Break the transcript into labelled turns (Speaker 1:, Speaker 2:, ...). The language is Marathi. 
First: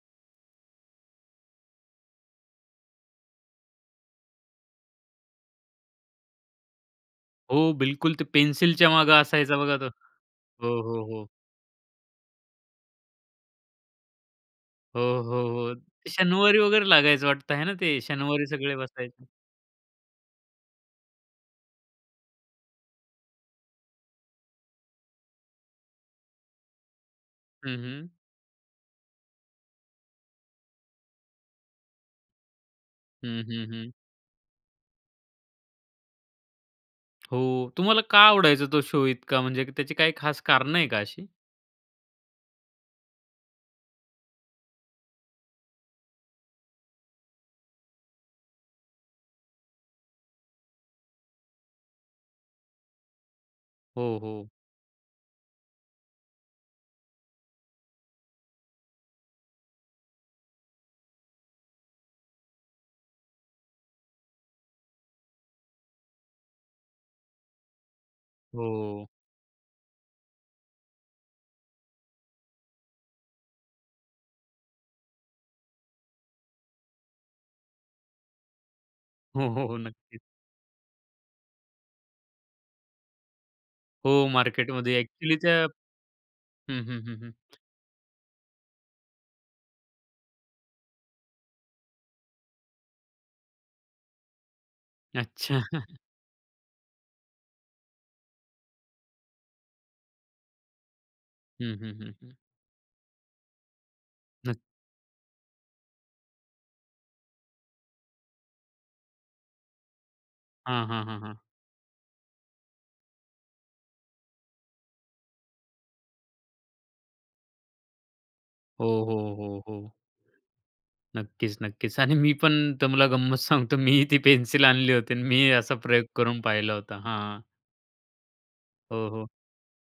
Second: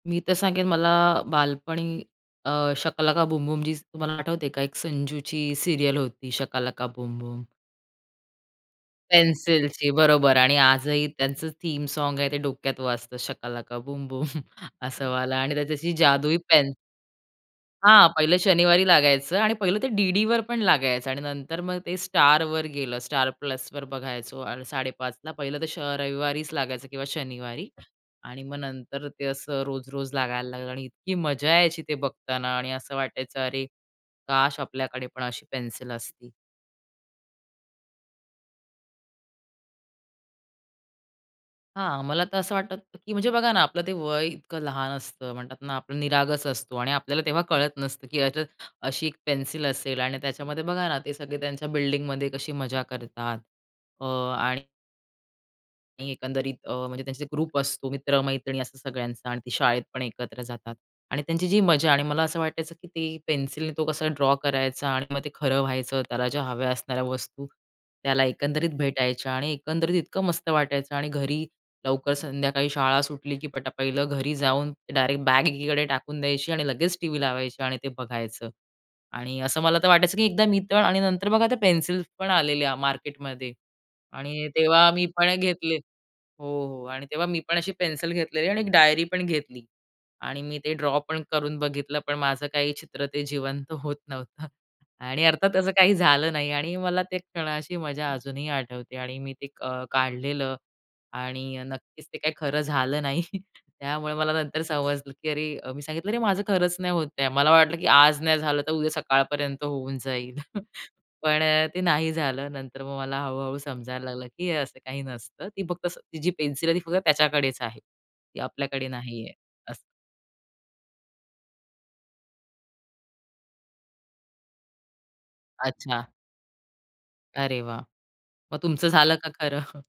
Speaker 1: मी तर सांगेन, मला बालपणी अ, शका लका बुम बुम जी तुम्हाला आठवते का? एक संजूची सीरियल ल होती, शका लका बुम बुम.
Speaker 2: हो, बिलकुल ते पेन्सिलच्या मागे असायचं बघा तो.
Speaker 1: पेन्सिलची बरोबर आणि
Speaker 2: हो, हो,
Speaker 1: आजही
Speaker 2: हो.
Speaker 1: त्यांचं थीम सॉन्ग आहे ते डोक्यात वाजतं, शका लका बूम बूम,
Speaker 2: हो,
Speaker 1: असं वाला
Speaker 2: हो,
Speaker 1: आणि
Speaker 2: हो.
Speaker 1: त्याच्यात जी जादुई
Speaker 2: शनिवारी
Speaker 1: पेन
Speaker 2: वगैरे लागायचं वाटतं आहे ना, ते
Speaker 1: हां, पहिलं
Speaker 2: शनिवारी सगळे
Speaker 1: शनिवारी
Speaker 2: बसायचे.
Speaker 1: लागायचं आणि पहिलं ते डीडीवर पण लागायचं आणि नंतर मग ते स्टारवर गेलं, स्टार प्लसवर बघायचो आणि 5:30 ला. पहिलं तर श रविवारीच लागायचं किंवा शनिवारी
Speaker 2: हं, हं.
Speaker 1: आणि मग नंतर ते असं रोज-रोज लागायला लागलं आणि इतकी मजा यायची ते बघताना आणि असं वाटायचं,
Speaker 2: हं,
Speaker 1: अरे
Speaker 2: हं, हं.
Speaker 1: काश! आपल्याकडे पण अशी पेन्सिल असती?
Speaker 2: हो, तुम्हाला का आवडायचा तो शो इतका? म्हणजे त्याची काही खास कारण आहे का अशी?
Speaker 1: हां, मला तर असं वाटतं, की म्हणजे बघा ना, आपलं ते वय इतकं लहान असतं. म्हणतात ना, आपलं निरागस असतो आणि आपल्याला तेव्हा कळत नसतं, की याच्यात अशी एक पेन्सिल असेल आणि त्याच्यामध्ये बघा ना, ते सगळे त्यांच्या बिल्डिंगमध्ये कशी मजा करतात अ,
Speaker 2: हो, हो.
Speaker 1: आणि आणि एकंदरीत अ, म्हणजे त्यांचे ग्रुप असतो, मित्रमैत्रिणी असं सगळ्यांचा आणि ती शाळेत पण एकत्र जातात आणि त्यांची जी मजा आणि मला असं वाटायचं, की ती पेन्सिलने तो कसा ड्रॉ करायचा आणि मग ते खरं व्हायचं. त्याला ज्या हव्या असणाऱ्या वस्तू, त्याला एकंदरीत
Speaker 2: हो.
Speaker 1: भेटायच्या आणि एकंदरीत इतकं मस्त वाटायचं आणि घरी लवकर संध्याकाळी शाळा सुटली, की पटा पहिलं घरी जाऊन डायरेक्ट बॅग एकीकडे टाकून द्यायची आणि लगेच टीव्ही लावायची आणि ते बघायचं आणि
Speaker 2: हो,
Speaker 1: असं
Speaker 2: हो, हो.
Speaker 1: मला तर वाटायचं,
Speaker 2: नक्कीच.
Speaker 1: की एकदा मी तर आणि नंतर बघा, आता पेन्सिल्स पण आलेल्या मार्केटमध्ये
Speaker 2: हो,
Speaker 1: आणि तेव्हा
Speaker 2: मार्केटमध्ये
Speaker 1: मी पण
Speaker 2: एक्चुअली त्या
Speaker 1: घेतले हो,
Speaker 2: हं,
Speaker 1: हो
Speaker 2: हं,
Speaker 1: आणि
Speaker 2: हं,
Speaker 1: तेव्हा
Speaker 2: हं.
Speaker 1: मी पण अशी पेन्सिल घेतलेली आणि एक डायरी पण घेतली आणि मी ते ड्रॉ पण करून बघितलं, पण माझं काही चित्र ते जिवंत होत नव्हतं आणि अर्थात
Speaker 2: अच्छा.
Speaker 1: असं काही झालं नाही आणि मला ते क्षणाशी मजा अजूनही आठवते आणि मी ते क काढलेलं आणि
Speaker 2: हं, हं,
Speaker 1: नक्कीच
Speaker 2: हं,
Speaker 1: ते
Speaker 2: हं.
Speaker 1: काही खरं झालं नाही. त्यामुळे मला
Speaker 2: [unintelligible]
Speaker 1: नंतर समजलं, की अ, अरे मी सांगितलं [unintelligible] माझं खरंच नाही होत आहे. मला वाटलं, की आज नाही झालं तर उद्या सकाळपर्यंत होऊन जाईल.
Speaker 2: हां, हां, हां, हां.
Speaker 1: पण ते नाही झालं. नंतर मग मला हळू-हळू समजायला लागलं, की असं काही नसतं. ती फक्त स ती जी पेन्सिल आहे, ती फक्त त्याच्याकडेच आहे. ती आपल्याकडे
Speaker 2: हो, हो,
Speaker 1: नाहीये
Speaker 2: हो,
Speaker 1: असं.
Speaker 2: हो. नक्कीच, नक्कीच आणि मी पण तुम्हाला गंमत सांगतो. मी ही ती पेन्सिल आणली होती आणि मी ही असा
Speaker 1: अच्छा.
Speaker 2: प्रयोग करून पाहिला होता, हां.
Speaker 1: अरे वाह! मग तुमचं
Speaker 2: हो,
Speaker 1: झालं
Speaker 2: हो.
Speaker 1: का खरं?